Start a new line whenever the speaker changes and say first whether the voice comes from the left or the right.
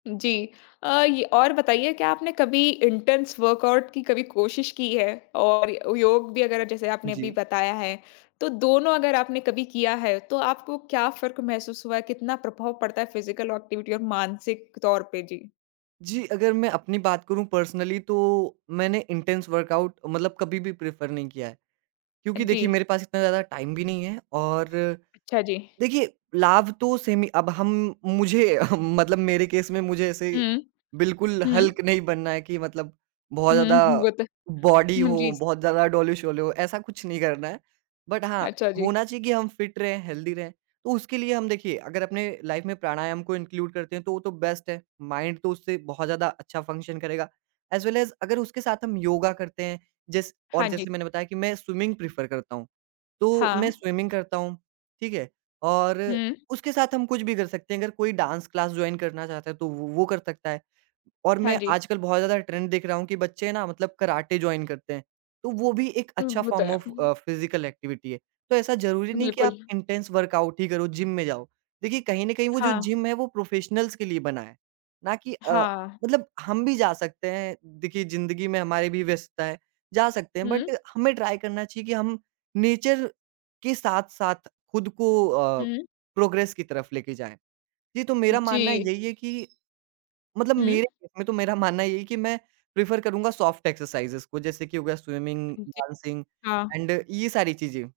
left: जी अ, ये और बताइए क्या आपने कभी इंटेंस वर्कआउट की कभी कोशिश की है और योग भी अगर जैसे आपने अभी
right: जी।
left: बताया है, तो दोनों अगर आपने कभी किया है, तो आपको क्या फ़र्क महसूस हुआ है? कितना प्रभाव पड़ता है फिजिकल एक्टिविटी और मानसिक तौर पे? जी।
right: जी, अगर मैं अपनी बात करूँ पर्सनली तो मैंने इंटेंस वर्कआउट मतलब कभी भी प्रेफर नहीं किया है।
left: अ,
right: क्योंकि देखिए
left: जी।
right: मेरे पास इतना ज़्यादा टाइम भी नहीं है और,
left: अच्छा जी।
right: देखिए लाभ तो सेम ही अब हम मुझे मतलब मेरे केस में मुझे ऐसे
left: हुँ।
right: बिल्कुल
left: हुँ।
right: हल्क नहीं बनना है कि मतलब बहुत
left: हुँ,
right: ज़्यादा
left: हुँ, वो तो
right: बॉडी
left: हुँ,
right: हो,
left: जी।
right: बहुत ज़्यादा डोले-शोले हो, ऐसा कुछ नहीं करना है। बट हाँ,
left: अच्छा जी।
right: होना चाहिए कि हम फिट रहें, हेल्दी रहें, तो उसके लिए हम देखिए अगर अपने लाइफ़ में प्राणायाम को इनक्लूड करते हैं, तो वो तो बेस्ट है, माइंड तो उससे बहुत ज़्यादा अच्छा फंक्शन करेगा। एज वेल एज अगर उसके साथ हम योगा करते हैं, जैस और
left: हाँ जी।
right: जैसे मैंने बताया कि मैं स्विमिंग प्रेफर करता हूँ, तो मैं
left: हाँ।
right: स्विमिंग करता हूँ, ठीक है। और,
left: हुँ।
right: उसके साथ हम कुछ भी कर सकते हैं अगर कोई डांस क्लास जॉइन करना चाहता है, तो वो, वो कर सकता है। और
left: हाँ
right: मैं
left: जी।
right: आजकल बहुत ज़्यादा ट्रेंड देख रहा हूँ कि बच्चे ना मतलब कराटे जॉइन करते हैं, तो वो भी एक
left: उ
right: अच्छा
left: वो तो
right: फ़ॉर्म
left: है,
right: ऑफ
left: हुँ।
right: अ, फिजिकल एक्टिविटी है। तो ऐसा ज़रूरी नहीं है कि
left: बिल्कुल।
right: आप इंटेंस वर्कआउट ही करो, जिम में जाओ, देखिए कहीं न कहीं वो जो
left: हाँ।
right: जिम है, वो प्रोफेशनल्स के लिए बना है, ना कि अ,
left: हाँ।
right: मतलब हम भी जा सकते हैं, देखिए, ज़िंदगी में हमारी भी व्यस्तता है, जा सकते हैं बट
left: हुँ।
right: हमें ट्राई करना चाहिए कि हम नेचर के साथ-साथ खुद को अ,
left: हुँ।
right: प्रोग्रेस की तरफ़ लेके जाएँ। जी, तो मेरा मानना
left: जी।
right: यही है कि, मतलब
left: हुँ।
right: मेरे केस में तो मेरा मानना यही है कि मैं प्रेफर करूँगा सॉफ्ट एक्सरसाइजेज को, जैसे कि हो गया स्विमिंग,
left: जी,
right: डांसिंग
left: हाँ।
right: एंड ये सारी चीज़ें।